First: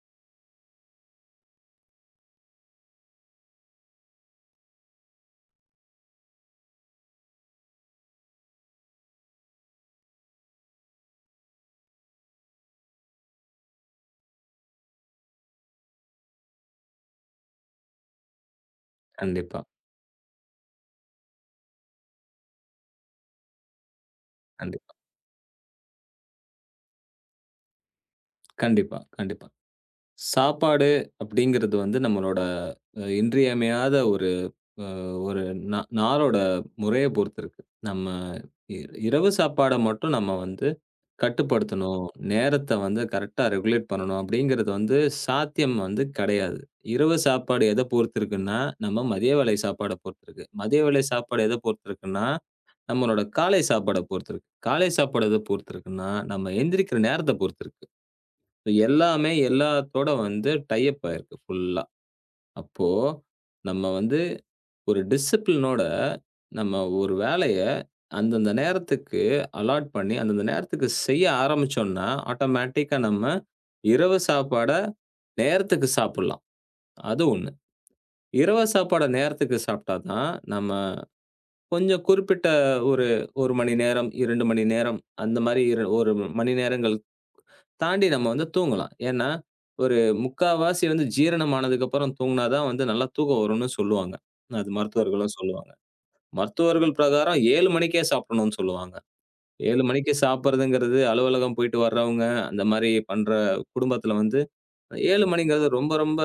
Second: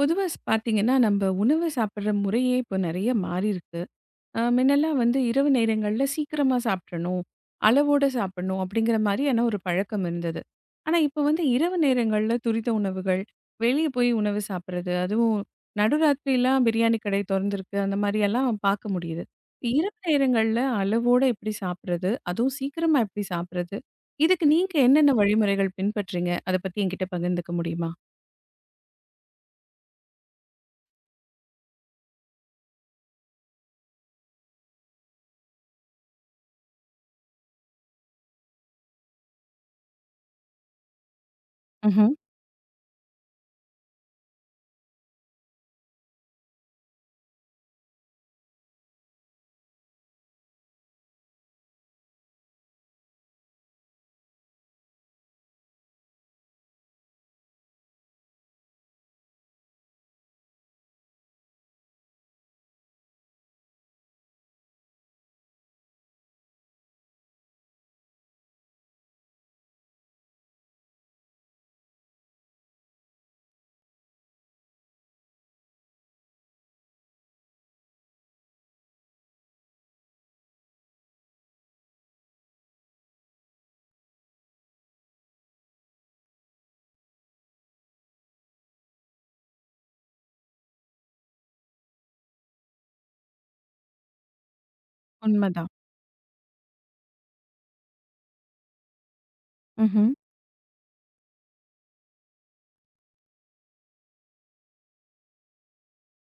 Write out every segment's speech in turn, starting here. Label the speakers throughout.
Speaker 1: பொதுவா பார்த்தீங்கன்னா, நம்ப உணவு சாப்பிடுற முறையே இப்போ நெறைய மாறியிருக்கு. முன்னெல்லாம் வந்து இரவு நேரங்கள்ல சீக்கிரமா சாப்பிட்றணும், அளவோட சாப்பிடணும் அப்படிங்கிற மாரியான ஒரு பழக்கம் இருந்தது. ஆனா, இப்போ வந்து இரவு நேரங்கள்ல துரித உணவுகள், வெளிய போய் உணவு சாப்பிடுறது, அதுவும் நடுராத்திரிலாம் பிரியாணி கடை தொறந்திருக்கு, அந்த மாரியெல்லாம் பார்க்க முடியுது.
Speaker 2: கண்டிப்பா,
Speaker 1: இரவு நேரங்கள்ல அளவோட எப்படி சாப்பிடுறது? அதுவும் சீக்கிரமா எப்படி சாப்பிடுறது? இதுக்கு நீங்க
Speaker 2: கண்டிப்பா,
Speaker 1: என்னென்ன வழிமுறைகள் பின்பற்றீங்க? அத பத்தி என்கிட்ட பகிர்ந்துக்க முடியுமா?
Speaker 2: கண்டிப்பா, கண்டிப்பா. சாப்பாடு அப்படிங்கிறது வந்து நம்மளோட இன்றியமையாத ஒரு அ ஒரு நாளோட முறைய பொறுத்து இருக்கு. நம்ம இ இரவு சாப்பாட மட்டும் நம்ம வந்து கட்டுப்படுத்தணும்.
Speaker 1: ம்ஹ்ம்.
Speaker 2: நேரத்த வந்து கரெக்ட்டா ரெகுலேட் பண்ணணும் அப்படிங்கிறது வந்து சாத்தியம் வந்து கிடையாது. இரவு சாப்பாடு எத பொறுத்து இருக்குன்னா, நம்ம மதிய வேளை சாப்பாட பொறுத்து இருக்கு. மதிய வேளை சாப்பாடு எத பொறுத்து இருக்குன்னா, நம்மளோட காலை சாப்பாட பொறுத்து இருக்கு. காலை சாப்பாடு எத பொறுத்து இருக்குன்னா, நம்ம எந்திரிக்கிற நேரத்த பொறுத்து இருக்கு. எல்லாமே எல்லாத்தோட வந்து டை அப் ஆயிருக்கு ஃபுல்லா. அப்போ நம்ம வந்து ஒரு டிசிப்ளினோட நம்ம ஒரு வேலைய அந்தந்த நேரத்துக்கு அலாட் பண்ணி, அந்தந்த நேரத்துக்கு செய்ய ஆரம்பிச்சோம்னா, ஆட்டோமேட்டிக்கா நம்ம இரவு சாப்பாட நேரத்துக்கு சாப்பிடலாம். அது 1. இரவு சாப்பாட நேரத்துக்கு சாப்பிட்டா தான் நம்ம கொஞ்சம் குறிப்பிட்ட ஒரு 1 மணி நேரம், 2 மணி நேரம் அந்த மாரி இரு 1 மணி நேரங்கள் தாண்டி நம்ம வந்து தூங்கலாம். ஏன்னா, ஒரு 3/4வாசி வந்து ஜீரணம் ஆனதுக்கப்புறம் தூங்குனா தான் வந்து நல்லா தூக்கம் வரும்னு சொல்லுவாங்க. அது மருத்துவர்களும்
Speaker 1: உண்மதான்.
Speaker 2: சொல்லுவாங்க. மருத்துவர்கள் பிரகாரம் 7 மணிக்கே சாப்பிடணும்னு சொல்லுவாங்க. 7 மணிக்கு சாப்பிடுறதுங்கிறது அலுவலகம் போயிட்டு வர்றவங்க, அந்த மாரி பண்ற குடும்பத்தில வந்து 7 மணிங்கிறது ரொம்ப ரொம்ப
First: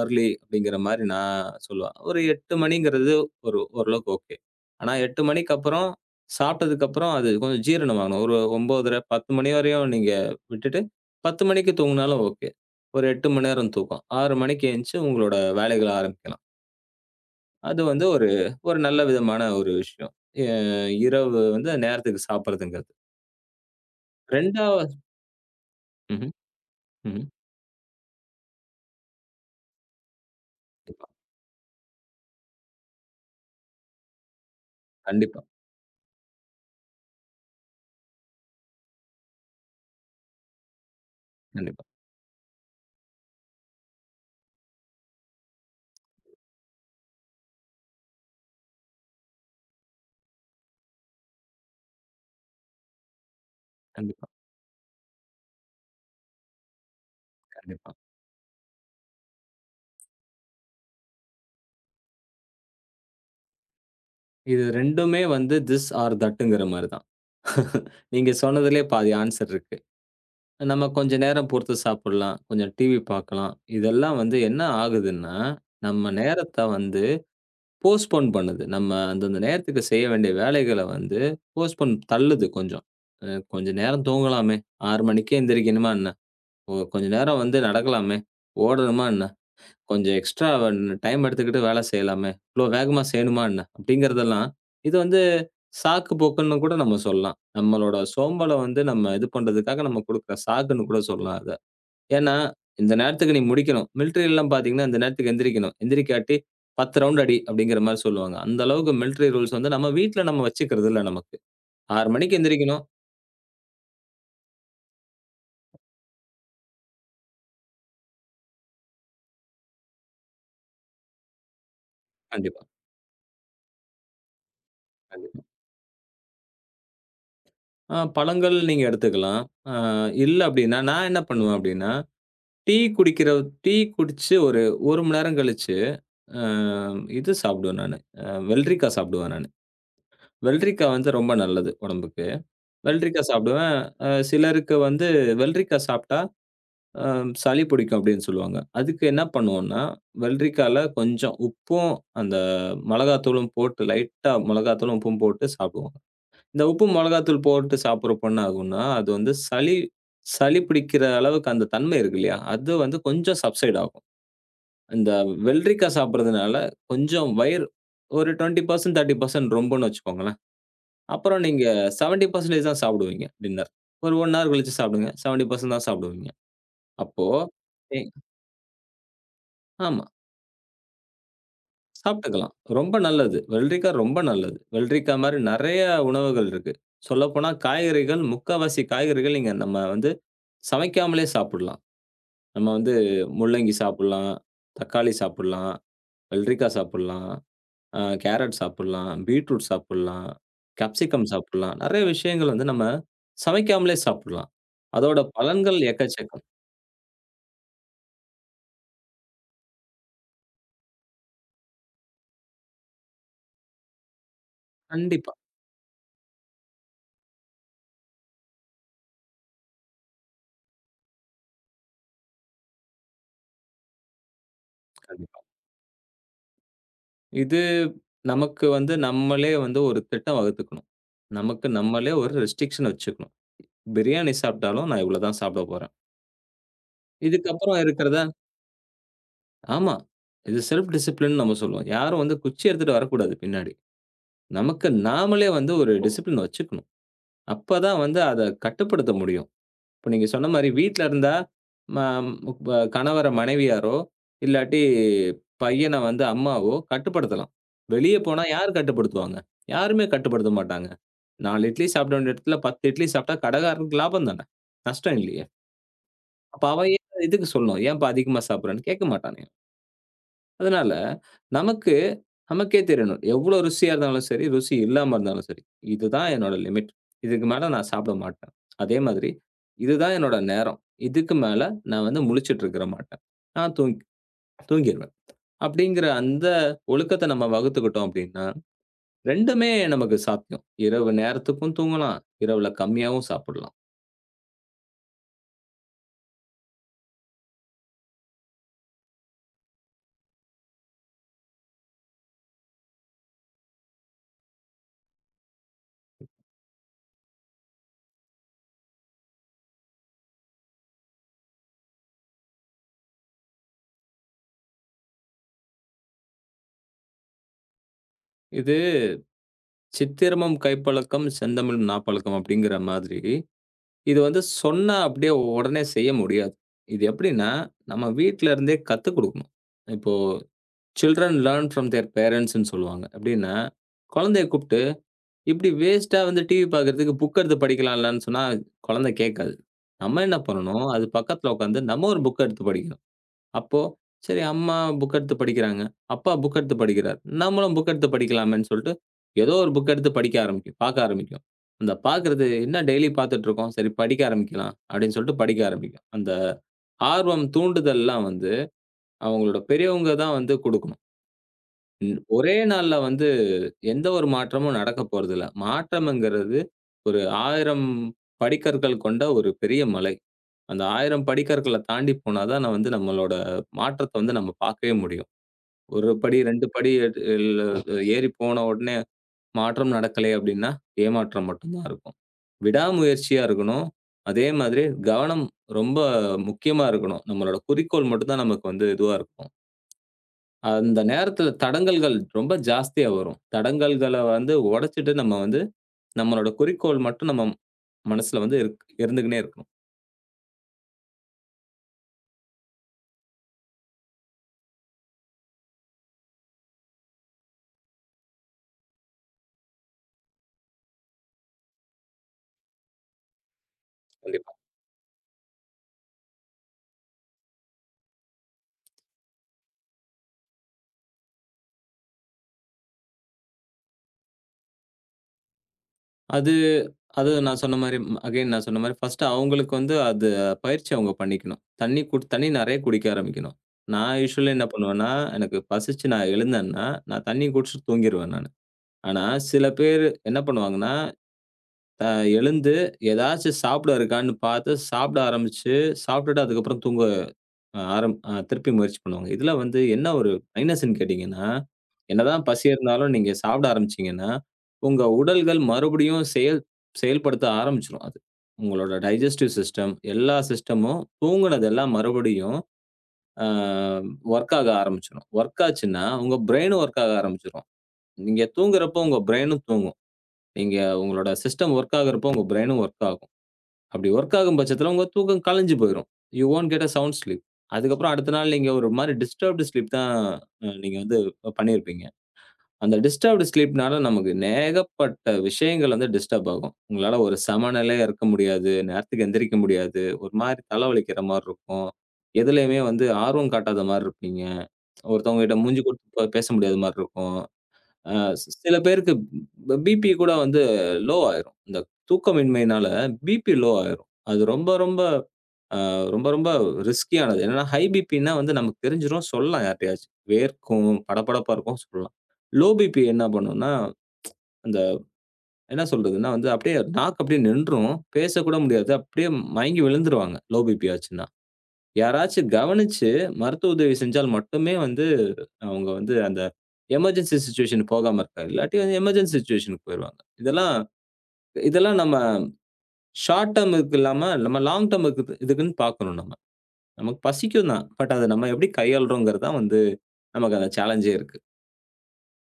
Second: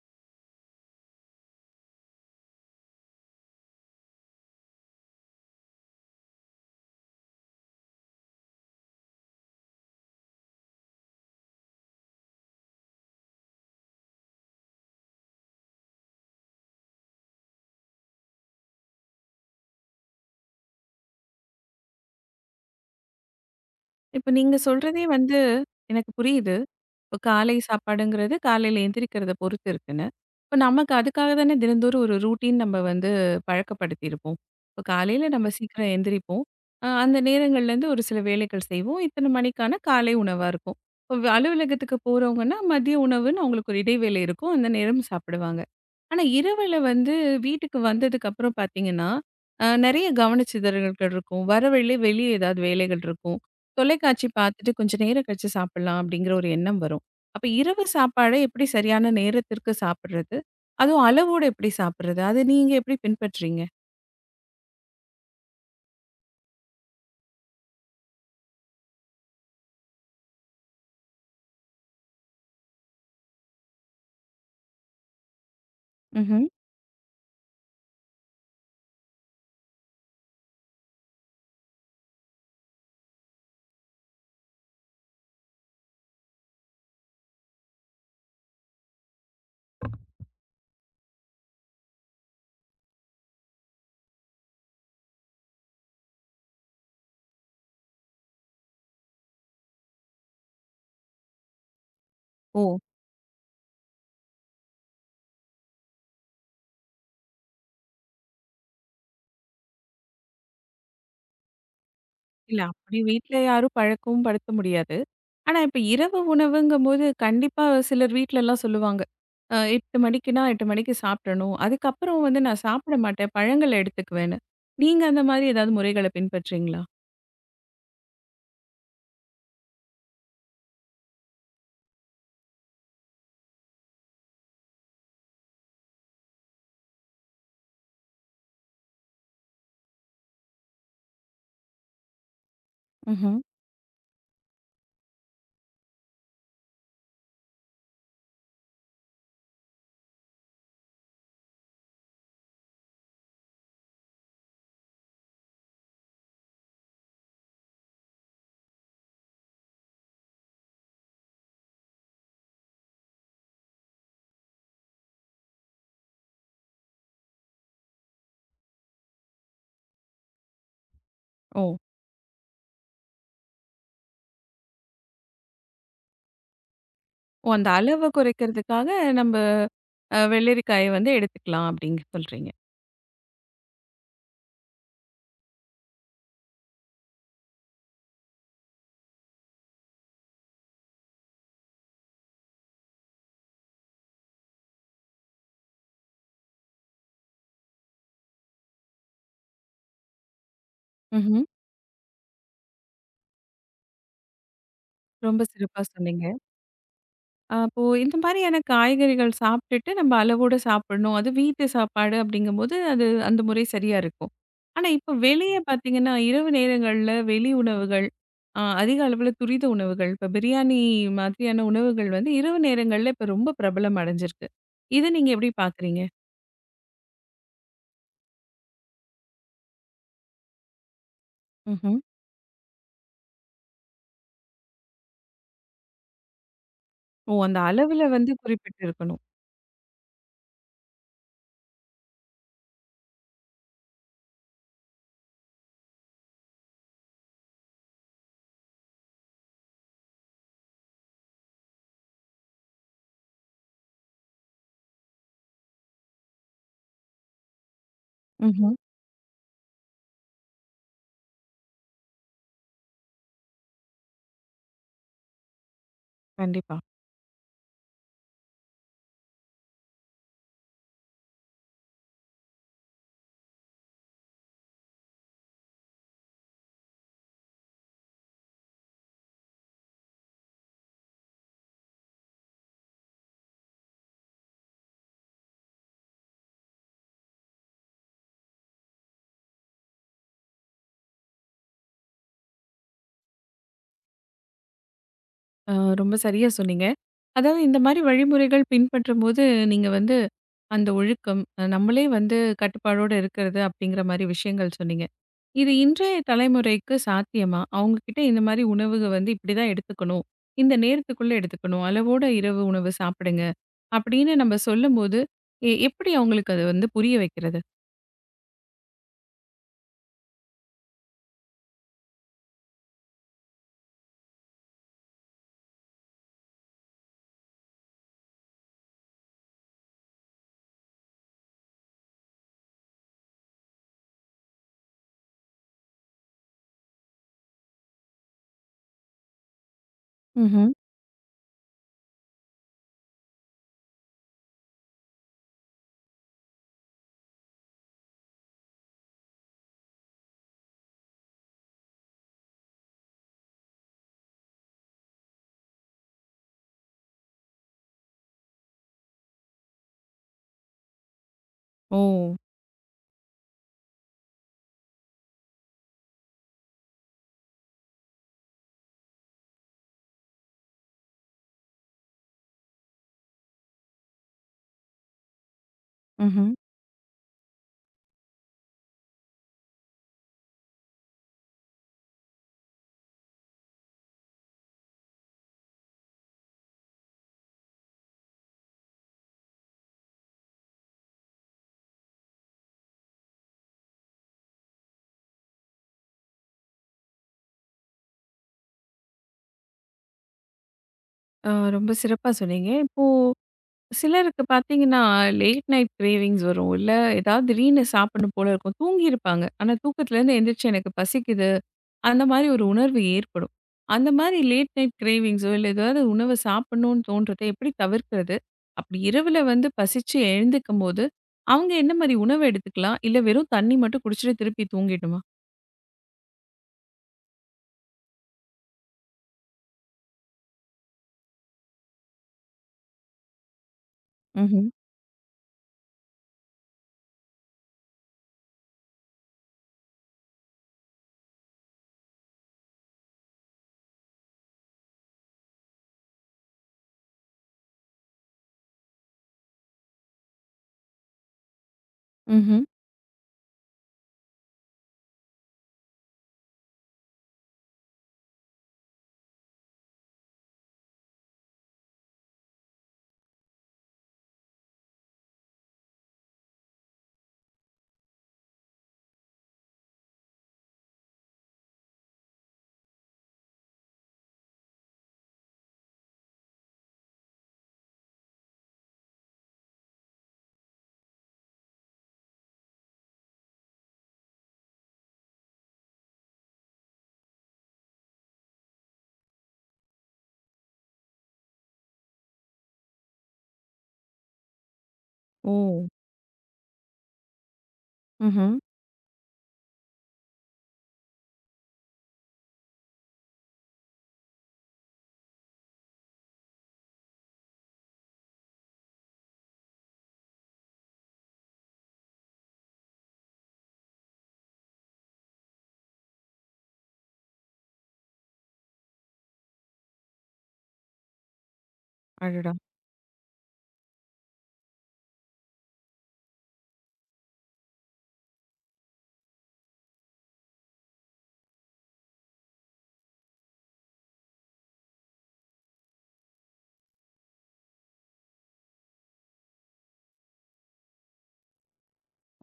Speaker 2: அர்லி அப்படிங்கிற மாரி நான் சொல்லுவேன். ஒரு 8 மணிங்கிறது ஒரு ஓரளவுக்கு ஓகே. ஆனா 8 மணிக்கு அப்புறம் சாப்பிட்டதுக்கப்புறம் அது கொஞ்சம் ஜீரணமாகணும். ஒரு 9:30, 10 மணி வரையும் நீங்க விட்டுட்டு 10 மணிக்கு தூங்குனாலும் ஓகே. ஒரு 8 மணி நேரம் தூக்கம். 6 மணிக்கு எந்திச்சு உங்களோட வேலைகள ஆரம்பிக்கலாம். அது வந்து ஒரு ஒரு நல்ல விதமான ஒரு விஷயம். எ இரவு வந்து நேரத்துக்கு சாப்பிடுறதுங்கிறது.
Speaker 1: இப்ப நீங்க
Speaker 2: 2ஆவ
Speaker 1: சொல்றதே வந்து எனக்கு
Speaker 2: ம்ஹ்ம்,
Speaker 1: புரியுது. இப்ப
Speaker 2: ம்ஹ்ம்.
Speaker 1: காலை சாப்பாடுங்கிறது காலையில எந்திரிக்கிறத பொறுத்து இருக்குன்னு. இப்ப நமக்கு
Speaker 2: கண்டிப்பா,
Speaker 1: அதுக்காக தானே தினந்தோறும் ஒரு ரூட்டீன் நம்ம வந்து பழக்கப்படுத்தியிருப்போம். இப்ப காலையில
Speaker 2: கண்டிப்பா,
Speaker 1: நம்ம சீக்கிரம் எந்திரிப்போம். அந்த நேரங்கள்லேருந்து ஒரு சில வேலைகள் செய்வோம். இத்தனை மணிக்கான காலை உணவா இருக்கும். இப்ப
Speaker 2: கண்டிப்பா,
Speaker 1: அலுவலகத்துக்கு போறவங்கன்னா, மதிய உணவுன்னு அவங்களுக்கு ஒரு இடைவேளை இருக்கும். அந்த நேரம் சாப்பிடுவாங்க. ஆனா, இரவுல வந்து வீட்டுக்கு வந்ததுக்கப்புறம் பார்த்தீங்கன்னா, நெறைய கவனச்சிதறல்கள் இருக்கும். வர வழியிலே வெளிய ஏதாவது வேலைகள் இருக்கும். தொலைக்காட்சி
Speaker 2: கண்டிப்பா,
Speaker 1: பார்த்துட்டு கொஞ்சம் நேரம் கழிச்சு சாப்பிடலாம் அப்படிங்கிற ஒரு எண்ணம் வரும். அப்ப இரவு
Speaker 2: கண்டிப்பா.
Speaker 1: சாப்பாட எப்படி சரியான நேரத்திற்கு சாப்பிடுறது? அதுவும் அளவோட எப்படி சாப்பிடுறது? அது நீங்க எப்படி பின்பற்றீங்க?
Speaker 2: இது 2மே வந்து திஸ் ஆர் தட்ங்கிற மாரி தான். நீங்க சொன்னதிலயே பாதி ஆன்சர் இருக்கு. நம்ம கொஞ்ச நேரம் பொறுத்து சாப்பிடலாம். கொஞ்சம் டிவி பார்க்கலாம். இதெல்லாம் வந்து என்ன ஆகுதுன்னா, நம்ம
Speaker 1: ம்ஹ்ம்.
Speaker 2: நேரத்த வந்து போஸ்ட்போன் பண்ணுது. நம்ம அந்தந்த நேரத்துக்கு செய்ய வேண்டிய வேலைகள வந்து போஸ்ட்போன் தள்ளுது கொஞ்சம். அ கொஞ்ச நேரம் தூங்கலாமே, 6 மணிக்கே எந்திரிக்கணுமா என்ன? கொஞ்ச நேரம் வந்து நடக்கலாமே, ஓடணுமா என்ன? கொஞ்சம் எக்ஸ்ட்ரா டைம் எடுத்துக்கிட்டு வேலை செய்யலாமே! இவ்ளோ வேகமா செய்யணுமா என்ன? அப்டிங்கிறதெல்லாம், இது வந்து சாக்கு போக்குன்னு கூட நம்ம சொல்லலாம். நம்மளோட சோம்பல வந்து நம்ம இது பண்றதுக்காக நம்ம குடுக்குற சாக்குன்னு கூட சொல்லலாம் அத. ஏன்னா,
Speaker 1: ஓ!
Speaker 2: இந்த நேரத்துக்கு நீ முடிக்கணும். மிலிட்டரிலலாம் பார்த்தீங்கன்னா, இந்த நேரத்துக்கு எந்திரிக்கணும். எந்திரிக்காட்டி 10 ரவுண்ட் அடி அப்டிங்கிற மாரி சொல்லுவாங்க. அந்த அளவுக்கு மிலிட்டரி ரூல்ஸ் வந்து நம்ம வீட்ல நம்ம வச்சுக்கிறது இல்ல நமக்கு. 6 மணிக்கு
Speaker 1: இல்ல
Speaker 2: எந்திரிக்கணும்.
Speaker 1: அப்படி வீட்ல யாரும் பழக்கமும் படுத்த முடியாது. ஆனா இப்ப இரவு உணவுங்கும்போது கண்டிப்பா சிலர் வீட்லலாம் சொல்லுவாங்க. 8 மணிக்குன்னா 8 மணிக்கு சாப்பிடணும். அதுக்கப்புறம் வந்து
Speaker 2: கண்டிப்பா,
Speaker 1: நான் சாப்பிட மாட்டேன். பழங்கள் எடுத்துக்குவேன்னு. நீங்க அந்த
Speaker 2: கண்டிப்பா.
Speaker 1: மாதிரி ஏதாவது முறைகள பின்பற்றீங்களா?
Speaker 2: பழங்கள் நீங்க எடுத்துக்கலாம். அ இல்ல அப்டின்னா, நான் என்ன பண்ணுவேன் அப்டின்னா டீ குடிக்கிற டீ குடிச்சு ஒரு 1 மணி நேரம் கழிச்சு, அ இது சாப்பிடுவேன் நானு. வெள்ளரிக்கா சாப்பிடுவேன் நானு. வெள்ளரிக்கா வந்து ரொம்ப நல்லது உடம்புக்கு. வெள்ளரிக்கா
Speaker 1: ம்ஹ்ம்.
Speaker 2: சாப்பிடுவேன். சிலருக்கு வந்து வெள்ளரிக்கா சாப்பிட்டா அ சளி பிடிக்கும் அப்படின்னு சொல்லுவாங்க. அதுக்கு என்ன பண்ணுவோம்னா, வெள்ளரிக்கால கொஞ்சம் உப்பும், அந்த மிளகாத்தூளும் போட்டு லைட்டா மிளகாத்தூளும், உப்பும் போட்டு சாப்பிடுவோம். இந்த உப்பு மிளகாத்தூள் போட்டு சாப்பிடுறப்போ என்ன ஆகும்னா, அது வந்து சளி சளி பிடிக்கிற அளவுக்கு அந்த தன்மை இருக்கு இல்லையா? அது வந்து கொஞ்சம் சப்சைட் ஆகும். இந்த வெள்ளரிக்காய் சாப்பிடுறதுனால கொஞ்சம் வயிறு ஒரு 20% 30% ரொம்பன்னு வச்சுக்கோங்களேன். அப்புறம் நீங்க
Speaker 1: ஓ!
Speaker 2: 70% தான் சாப்பிடுவீங்க டின்னர். ஒரு 1 ஹவர் கழிச்சு சாப்பிடுங்க. 70% தான் சாப்பிடுவீங்க. அப்போ
Speaker 1: ஓ அந்த
Speaker 2: எ
Speaker 1: அளவ குறைக்கிறதுக்காக நம்ப
Speaker 2: ஆமா.
Speaker 1: வெள்ளரிக்காய வந்து எடுத்துக்கலாம் அப்படின்னு சொல்றீங்க.
Speaker 2: சாப்பிட்டுக்கலாம். ரொம்ப நல்லது. வெள்ளரிக்காய் ரொம்ப நல்லது. வெள்ளரிக்காய் மாரி நெறைய உணவுகள் இருக்கு. சொல்லப்போனா காய்கறிகள், முக்காவாசி காய்கறிகள் நீங்க நம்ம வந்து சமைக்காமலே சாப்பிடலாம். நம்ம வந்து முள்ளங்கி சாப்பிடலாம், தக்காளி சாப்பிடலாம், வெள்ளரிக்காய் சாப்பிடலாம். கேரட் சாப்பிடலாம், பீட்ரூட் சாப்பிடலாம், கேப்சிகம்
Speaker 1: ம்ஹ்ம்.
Speaker 2: சாப்பிடலாம். நெறைய விஷயங்கள் வந்து நம்ம சமைக்காமலே சாப்பிடலாம். அதோட
Speaker 1: ரொம்ப
Speaker 2: பலன்கள்
Speaker 1: சிறப்பா சொன்னீங்க.
Speaker 2: எக்கச்சக்கம்.
Speaker 1: அப்போ இந்த மாதிரியான காய்கறிகள் சாப்பிட்டுட்டு நம்ம அளவோட சாப்பிடணும். அது வீட்டு சாப்பாடு அப்படிங்கும்போது அது அந்த முறை சரியா இருக்கும். ஆனா இப்போ
Speaker 2: கண்டிப்பா,
Speaker 1: வெளிய பார்த்தீங்கன்னா, இரவு நேரங்கள்ல வெளி உணவுகள், அதிக அளவுல துரித உணவுகள், இப்போ பிரியாணி மாதிரியான உணவுகள் வந்து இரவு நேரங்கள்ல இப்போ ரொம்ப பிரபலம் அடைஞ்சிருக்கு. இத நீங்க
Speaker 2: கண்டிப்பா.
Speaker 1: எப்படி பார்க்குறீங்க?
Speaker 2: இது நமக்கு வந்து நம்மளே வந்து ஒரு திட்டம் வகுத்துக்கணும். நமக்கு
Speaker 1: ம்ஹ்ம்.
Speaker 2: நம்மளே ஒரு ரெஸ்ட்ரிக்ஷன் வச்சுக்கணும். பிரியாணி சாப்பிட்டாலும் நான் இவ்வளோ தான் சாப்பிட போறேன்.
Speaker 1: ஓ! அந்த
Speaker 2: இதுக்கப்புறம்
Speaker 1: அளவுல
Speaker 2: இருக்கிறத
Speaker 1: வந்து குறிப்பிட்டு இருக்கணும்.
Speaker 2: ஆமா. இது செல்ஃப் டிசிப்ளின் நம்ம சொல்லுவோம். யாரும் வந்து குச்சி எடுத்துட்டு வரக்கூடாது பின்னாடி. நமக்கு நாமளே வந்து ஒரு டிசிப்ளின் வச்சுக்கணும். அப்பதான் வந்து அத கட்டுப்படுத்த முடியும். இப்ப நீங்க சொன்ன மாரி வீட்ல இருந்தா, ம ப கணவர மனைவியாரோ, இல்லாட்டி பையன வந்து அம்மாவோ கட்டுப்படுத்தலாம். வெளிய போனா
Speaker 1: ம்ஹ்ம்.
Speaker 2: யார் கட்டுப்படுத்துவாங்க? யாருமே கட்டுப்படுத்த மாட்டாங்க. 4 இட்லி சாப்பிட வேண்டிய இடத்துல 10 இட்லி சாப்பிட்டா கடைக்காரனுக்கு லாபம் தானே! நஷ்டம் இல்லையே! அப்ப
Speaker 1: கண்டிப்பா.
Speaker 2: அவன் ஏன் இதுக்கு சொல்லணும்? ஏன்பா அதிகமா சாப்பிடுறன்னு கேட்க மாட்டானே! அதனால நமக்கு நமக்கே தெரியணும். எவ்ளோ ருசியா இருந்தாலும் சரி, ருசி இல்லாம இருந்தாலும் சரி, இதுதான் என்னோட லிமிட். இதுக்கு மேல நான் சாப்பிட மாட்டேன். அதே மாதிரி இதுதான் என்னோட நேரம். இதுக்கு மேல நான் வந்து முழிச்சுட்டு இருக்கற மாட்டேன். நான் தூங்கிருவேன். அப்படிங்கிற அந்த ஒழுக்கத்த நம்ம வகுத்துக்கிட்டோம் அப்படின்னா, 2மே நமக்கு சாத்தியம். இரவு நேரத்துக்கும் தூங்கலாம். இரவுல கம்மியாவும் சாப்பிடலாம்.
Speaker 1: ஆ, ரொம்ப சரியா சொன்னீங்க. அதாவது இந்த மாரி வழிமுறைகள் பின்பற்றும்போது, நீங்க வந்து அந்த ஒழுக்கம், நம்மளே வந்து கட்டுப்பாடோட இருக்கிறது அப்படிங்கிற மாரி விஷயங்கள் சொன்னீங்க. இது இன்றைய தலைமுறைக்கு சாத்தியமா? அவங்க கிட்ட இந்த மாரி உணவுக வந்து இப்படிதான் எடுத்துக்கணும். இந்த நேரத்துக்குள்ள எடுத்துக்கணும். அளவோட இரவு உணவு சாப்பிடுங்க. அப்படின்னு நம்ம சொல்லும்போது, எப்படி அவங்களுக்கு அது வந்து புரிய வைக்கிறது?
Speaker 2: இது "சித்திரமும் கைப்பழக்கம், செந்தமிழும் நாப்பழக்கம்" அப்படிங்கிற மாதிரி இது வந்து சொன்னா அப்படியே உடனே செய்ய முடியாது. இது எப்படின்னா, நம்ம வீட்ல இருந்தே கத்துக் குடுக்கணும். இப்போ "சில்ட்ரன் லேர்ன் ஃப்ரம் தியர் பேரண்ட்ஸ்ன்னு" சொல்லுவாங்க. எப்படின்னா, குழந்தைய கூப்பிட்டு, இப்படி வேஸ்ட்டா வந்து டிவி பார்க்கறதுக்கு புக் எடுத்து படிக்கலாம்லன்னு சொன்னா, குழந்தை கேட்காது. நம்ம என்ன
Speaker 1: ம்ஹ்ம்.
Speaker 2: பண்ணணும், அது பக்கத்துல உட்காந்து நம்ம ஒரு புக் எடுத்து படிக்கணும். அப்போ, சரி அம்மா புக் எடுத்து படிக்கிறாங்க. அப்பா புக் எடுத்து படிக்கிறார். நம்மளும் புக் எடுத்து படிக்கலாமேன்னு சொல்ட்டு, ஏதோ ஒரு புக் எடுத்து படிக்க ஆரம்பிக்கும். பாக்க ஆரம்பிக்கும். அந்த பாக்குறது என்ன டெய்லி பாத்துட்டுருக்கோம். சரி படிக்க ஆரம்பிக்கலாம். அப்படின்னு சொல்ட்டு படிக்க ஆரம்பிக்கும். அந்த ஆர்வம் தூண்டுதல்லாம் வந்து, அவங்களோட பெரியவங்க தான் வந்து குடுக்கணும்.
Speaker 1: ஓ!
Speaker 2: ம் ஒரே நாள்ல வந்து எந்த ஒரு மாற்றமும் நடக்க போறதில்ல. மாற்றம்ங்கிறது ஒரு 1000 படிக்கற்கள் கொண்ட ஒரு பெரிய மலை. அந்த 1000 படிக்கற்கள தாண்டி போனா தான் நான் வந்து நம்மளோட மாற்றத்த வந்து நம்ம பார்க்கவே முடியும். 1 படி
Speaker 1: ம்ஹ்ம்.
Speaker 2: 2 படி எடு இல்ல ஏறி போன உடனே மாற்றம் நடக்கலை அப்டின்னா, ஏமாற்றம் மட்டும் தான் இருக்கும். விடாமுயற்சியா இருக்கணும். அதே மாதிரி கவனம் ரொம்ப முக்கியமா இருக்கணும். நம்மளோட குறிக்கோள் மட்டும் தான் நமக்கு வந்து இதுவா இருக்கும். அந்த நேரத்துல தடங்கல்கள் ரொம்ப ஜாஸ்தியா வரும். தடங்கல்கள வந்து உடைச்சுட்டு நம்ம வந்து, நம்மளோட குறிக்கோள் மட்டும் நம்ம மனசுல வந்து இருந்துக்குன்னே இருக்கணும்.
Speaker 1: ஆ, ரொம்ப சிறப்பா சொன்னீங்க. இப்போ சிலருக்கு பார்த்தீங்கன்னா, லேட் நைட் கிரேவிங்ஸ் வரும். இல்ல ஏதாவது திடீர்னு சாப்பிடணும் போல இருக்கும். தூங்கியிருப்பாங்க. ஆனா தூக்கத்துலேருந்து எந்திரிச்சு எனக்கு பசிக்குது. அந்த மாரி ஒரு உணர்வு ஏற்படும். அந்த மாரி
Speaker 2: கண்டிப்பா.
Speaker 1: லேட் நைட் கிரேவிங்ஸோ, இல்ல ஏதாவது உணவ சாப்பிடணும்னு தோன்றத எப்படி தவிர்க்கிறது? அப்படி இரவுல வந்து பசிச்சு எழுந்துக்கும்போது, அவங்க என்ன மாரி உணவு எடுத்துக்கலாம்? இல்ல வெறும் தண்ணி மட்டும் குடிச்சுட்டு திருப்பி தூங்கிடணுமா?
Speaker 2: அது அது நான் சொன்ன மாரி அகைன் நான் சொன்ன மாரி ஃபர்ஸ்ட்டு அவங்களுக்கு வந்து அது பயிற்சி அவங்க பண்ணிக்கணும். தண்ணி நெறைய குடிக்க ஆரம்பிக்கணும். நான் யூசுவலி என்ன
Speaker 1: ம்ஹ்ம்,
Speaker 2: பண்ணுவேன்னா, எனக்கு பசிச்சு நான் எழுந்தேன்னா, நான் தண்ணி குடிச்சுட்டு தூங்கிருவேன் நானு. ஆனா சில பேரு என்ன பண்ணுவாங்கன்னா, அ எழுந்து ஏதாச்சும் சாப்பிட இருக்கான்னு பார்த்து சாப்பிட ஆரம்பிச்சு, சாப்பிட்டுட்டு அதுக்கப்புறம் தூங்க ஆரம் அ திருப்பி முயற்சி பண்ணுவாங்க. இதுல வந்து என்ன ஒரு மைனஸ்ன்னு கேட்டீங்கன்னா, என்னதான்
Speaker 1: ம்ஹ்ம்.
Speaker 2: பசி இருந்தாலும் நீங்க சாப்பிட ஆரம்பிச்சீங்கன்னா, உங்க உடல்கள் மறுபடியும் செயல்படுத்த ஆரம்பிச்சுரும் அது. உங்களோட டைஜஸ்டிவ் சிஸ்டம் எல்லா சிஸ்டமும் தூங்குனதெல்லாம் மறுபடியும் அ ஒர்க் ஆக ஆரம்பிச்சுரும். ஒர்க் ஆச்சுன்னா, உங்க பிரெயினும் ஒர்க் ஆக ஆரம்பிச்சுரும். நீங்க தூங்குறப்போ உங்க பிரெயினும் தூங்கும். நீங்க உங்களோட சிஸ்டம் ஒர்க் ஆகுறப்போ உங்க பிரெயினும் ஒர்க் ஆகும். அப்படி ஒர்க் ஆகும் பட்சத்தில உங்க தூக்கம் கலைஞ்சு போயிரும். You won't get a sound sleep. அதுக்கப்புறம் அடுத்த நாள் நீங்க ஒரு மாரி டிஸ்டர்ப்டு ஸ்லீப் தான் நீங்க வந்து பண்ணியிருப்பீங்க. அந்த டிஸ்டர்ப்டு ஸ்லீப்னால நமக்கு ஏகப்பட்ட விஷயங்கள் வந்து டிஸ்டர்ப் ஆகும். உங்களால ஒரு சமநிலையா இருக்க முடியாது. நேரத்துக்கு எந்திரிக்க முடியாது. ஒரு மாரி தலைவலிக்கிற மாரி இருக்கும். எதுலயுமே வந்து ஆர்வம் காட்டாத மாரி இருப்பீங்க. ஒருத்தவங்ககிட்ட மூஞ்சி
Speaker 1: ஓ!
Speaker 2: குடுத்து பேச முடியாத மாரி இருக்கும். அ
Speaker 1: ம்ஹ்ம்.
Speaker 2: சில பேருக்கு பிபி கூட வந்து லோ ஆயிரும். இந்த தூக்கமின்மையினால பிபி லோ ஆயிரும். அது ரொம்ப ரொம்ப அ ரொம்ப ரொம்ப ரிஸ்கியானது. என்னன்னா ஹை பிபின்னா வந்து நமக்கு தெரிஞ்சிரும் சொல்லலாம் யார்ட்டயாச்சும். வேர்க்கும், படபடப்பா இருக்கும் சொல்லலாம். லோ பிபி என்ன பண்ணும்னா, அந்த என்ன சொல்றதுன்னா வந்து அப்படியே நாக்கு அப்படியே நின்றும். பேசக்கூட முடியாது. அப்படியே மயங்கி விழுந்துருவாங்க. லோ பிபி ஆச்சுன்னா. யாராச்சும்
Speaker 1: அடடா!
Speaker 2: கவனிச்சு மருத்துவ உதவி செஞ்சால் மட்டுமே வந்து அவங்க வந்து அந்த எமர்ஜென்சி சிச்சுவேஷனுக்கு போகாம இருக்காங்க. இல்லாட்டி வந்து எமர்ஜென்சி சிச்சுவேஷனுக்கு போயிருவாங்க. இதெல்லாம் இதெல்லாம் நம்ம ஷார்ட் டெர்ம்க்கு இல்லாம நம்ம லாங் டெர்ம்க்கு இதுக்குன்னு பார்க்கணும் நம்ம. நமக்கு பசிக்கும் தான். பட் அத நம்ம எப்படி கையாளுறோம்ங்கிறது தான் வந்து நமக்கு அந்த சேலஞ்சே இருக்கு.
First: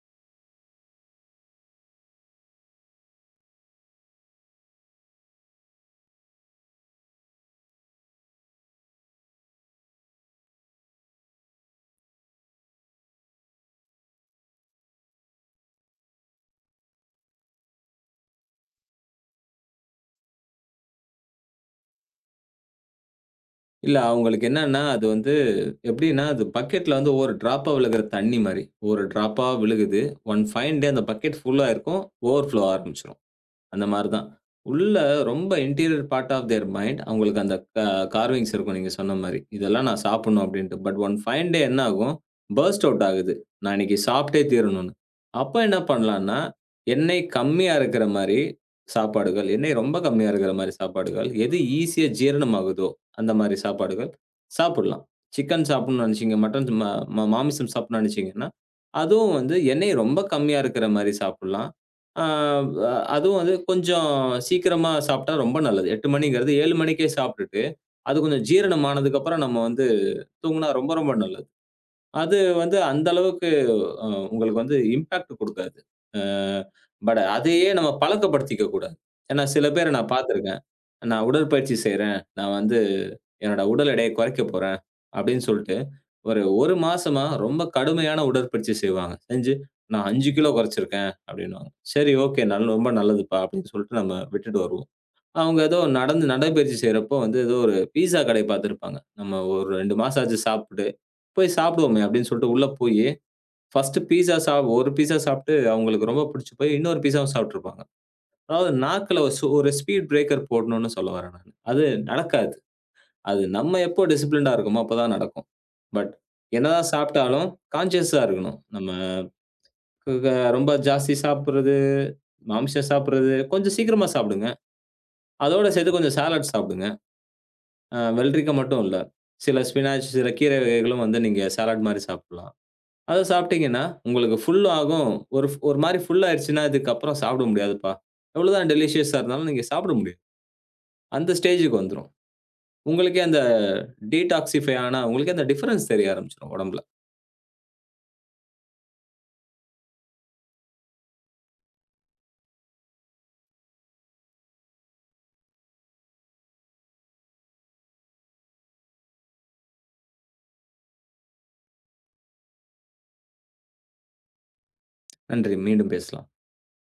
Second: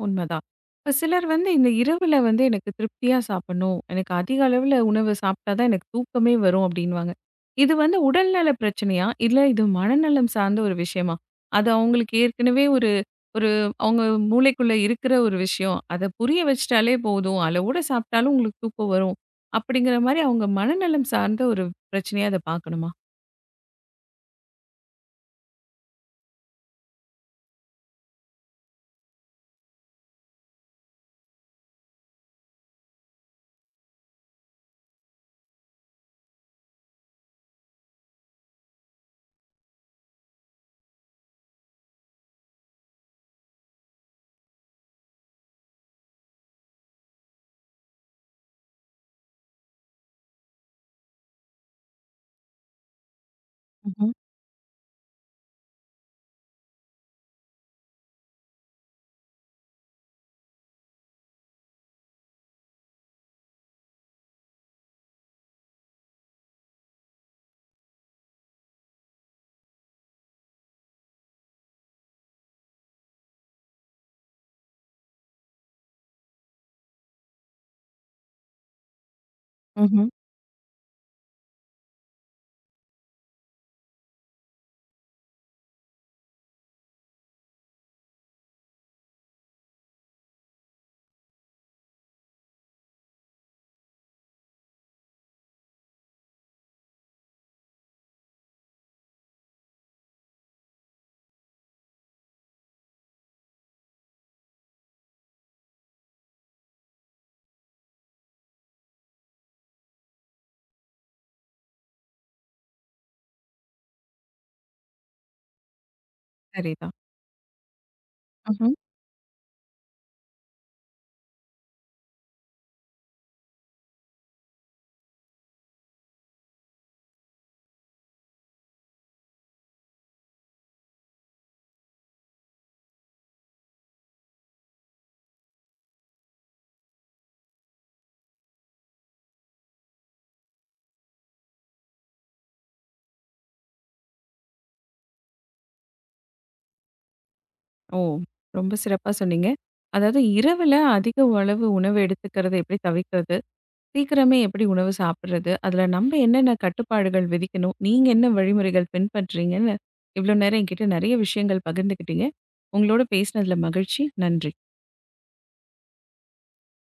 Speaker 1: உண்மதான். இப்ப சிலர் வந்து இந்த இரவுல வந்து எனக்கு திருப்தியா சாப்பிடணும். எனக்கு அதிக அளவுல உணவு சாப்பிட்டா தான் எனக்கு தூக்கமே வரும் அப்படின்னுவாங்க. இது வந்து உடல்நல பிரச்சனையா? இல்ல இது மனநலம் சார்ந்த ஒரு விஷயமா? அது அவங்களுக்கு ஏற்கனவே ஒரு ஒரு அவங்க மூளைக்குள்ள இருக்கிற ஒரு விஷயம். அத புரிய வச்சுட்டாலே போதும். அளவோட சாப்பிட்டாலும் உங்களுக்கு தூக்கம் வரும். அப்படிங்கிற மாரி அவங்க மனநலம் சார்ந்த ஒரு பிரச்சனையா அத பார்க்கணுமா?
Speaker 2: இல்ல அவங்களுக்கு என்னன்னா, அது வந்து எப்படின்னா, அது பக்கெட்ல வந்து ஒவ்வொரு ட்ராப்பா விழுகிற தண்ணி மாரி. ஒரு ட்ராப்பா விழுகுது. ஒன் ஃபைன் டே அந்த பக்கெட் ஃபுல்லா இருக்கும். ஓவர்ஃப்ளோ ஆரம்பிச்சுரும். அந்த மாரி தான். உள்ள ரொம்ப interior part of their mind அவங்களுக்கு அந்த கார்விங்ஸ் இருக்கும் நீங்க சொன்ன மாரி. இதெல்லாம் நான் சாப்பிடணும் அப்டின்ட்டு. பட் ஒன் ஃபைன் டே என்ன ஆகும்? பர்ஸ்ட் அவுட் ஆகுது. நான் இன்னைக்கு சாப்பிட்டே தீரணும்னு. அப்ப என்ன பண்ணலான்னா, எண்ணெய் கம்மியா இருக்கிற மாரி சாப்பாடுகள், எண்ணெய் ரொம்ப கம்மியா இருக்கிற மாரி சாப்பாடுகள், எது ஈஸியா ஜீரணமாகுதோ அந்த மாரி
Speaker 1: ம்ஹ்ம்.
Speaker 2: சாப்பாடுகள் சாப்பிடலாம். சிக்கன் சாப்பிடணும்னு நெனச்சீங்க, மட்டன் ம ம மாமிசம் சாப்பிடணும்னு நெனச்சீங்கன்னா, அதுவும் வந்து எண்ணெய் ரொம்ப கம்மியா இருக்கிற மாரி சாப்பிடலாம். ஆ அ அதுவும் வந்து கொஞ்சம் சீக்கிரமா சாப்பிட்டா ரொம்ப நல்லது. 8 மணிங்கிறது 7 மணிக்கே சாப்பிட்டுட்டு, அது கொஞ்சம் ஜீரணம் ஆனதுக்கப்புறம் நம்ம வந்து தூங்குனா ரொம்ப ரொம்ப நல்லது. அது வந்து அந்த அளவுக்கு அ உங்களுக்கு வந்து இம்பாக்ட் குடுக்காது. அ பட் அதையே நம்ம பழக்கப்படுத்திக்க கூடாது. ஏன்னா சில பேர
Speaker 1: ம்ஹ்ம்.
Speaker 2: நான் பார்த்துருக்கேன். நான் உடற்பயிற்சி செய்றேன். நான் வந்து என்னோட உடல் எடையை குறைக்க போறேன். அப்படின்னு சொல்லிட்டு, ஒரு 1 மாசமா ரொம்ப கடுமையான உடற்பயிற்சி செய்வாங்க. செஞ்சு நான் 5 கிலோ குறைச்சிருக்கேன் அப்படின்னுவாங்க. சரி ஓகே. ரொம்ப நல்லதுப்பா அப்படின்னு சொல்லிட்டு நம்ம விட்டுட்டு வருவோம். அவங்க ஏதோ நடந்து நடைப்பயிற்சி செய்றப்போ வந்து ஏதோ ஒரு பீஸா கடை பார்த்திருப்பாங்க. நம்ம ஒரு 2 மாசம் ஆச்சு சாப்பிட்டு, போய் சாப்பிடுவோமே அப்படின்னு சொல்லிட்டு உள்ள போயி, ஃபர்ஸ்ட்டு பீஸா சாப் ஒரு பீஸா சாப்பிட்டு அவங்களுக்கு ரொம்ப பிடிச்சு போய் இன்னொரு பீஸாவும் சாப்பிட்டுருப்பாங்க. அதாவது நாக்குல ஒரு ஸ்பீட் பிரேக்கர் போடணும்னு சொல்ல வரேன் நானு. அது நடக்காது. அது நம்ம எப்போ டிசிப்ளின்டா இருக்கோமோ அப்பதான் நடக்கும். பட் என்னதான்
Speaker 1: சரிதான்.
Speaker 2: சாப்பிட்டாலும் கான்ஷியஸா இருக்கணும். நம்ம க க- ரொம்ப ஜாஸ்தி சாப்பிடுறது, மாமிசம் சாப்பிடுறது கொஞ்சம் சீக்கிரமா சாப்பிடுங்க. அதோட சேர்த்து கொஞ்சம் சாலட் சாப்பிடுங்க. வெள்ளரிக்கா மட்டும் இல்ல. சில ஸ்பினாச், சில கீரை வகைகளும் வந்து நீங்க சாலட் மாரி சாப்பிடலாம். அத சாப்பிட்டீங்கன்னா உங்களுக்கு ஃபுல் ஆகும். ஒரு ஒரு மாரி ஃபுல் ஆயிருச்சுன்னா, இதுக்கப்புறம் சாப்பிட முடியாதுப்பா. எவ்வளோதான் டெலிஷியஸா இருந்தாலும் நீங்க சாப்பிட முடியாது. அந்த ஸ்டேஜ்க்கு வந்துரும். உங்களுக்கே அந்த டீடாக்ஸிஃபை ஆன உங்களுக்கே அந்த டிஃபரன்ஸ் தெரிய ஆரம்பிச்சுரும் உடம்புல.
Speaker 1: ஓ! ரொம்ப சிறப்பா சொன்னீங்க. அதாவது இரவுல அதிக அளவு உணவு எடுத்துக்கிறத எப்படி தவிர்க்கிறது? சீக்கிரமே எப்படி உணவு சாப்பிடுறது? அதில நம்ப என்னென்ன கட்டுப்பாடுகள் விதிக்கணும்? நீங்க என்ன வழிமுறைகள் பின்பற்றீங்கன்னு, இவ்வளோ நேரம் என்கிட்ட நெறைய விஷயங்கள் பகிர்ந்துக்கிட்டீங்க. உங்களோட பேசினதில மகிழ்ச்சி. நன்றி.
Speaker 2: நன்றி. மீண்டும் பேசலாம்.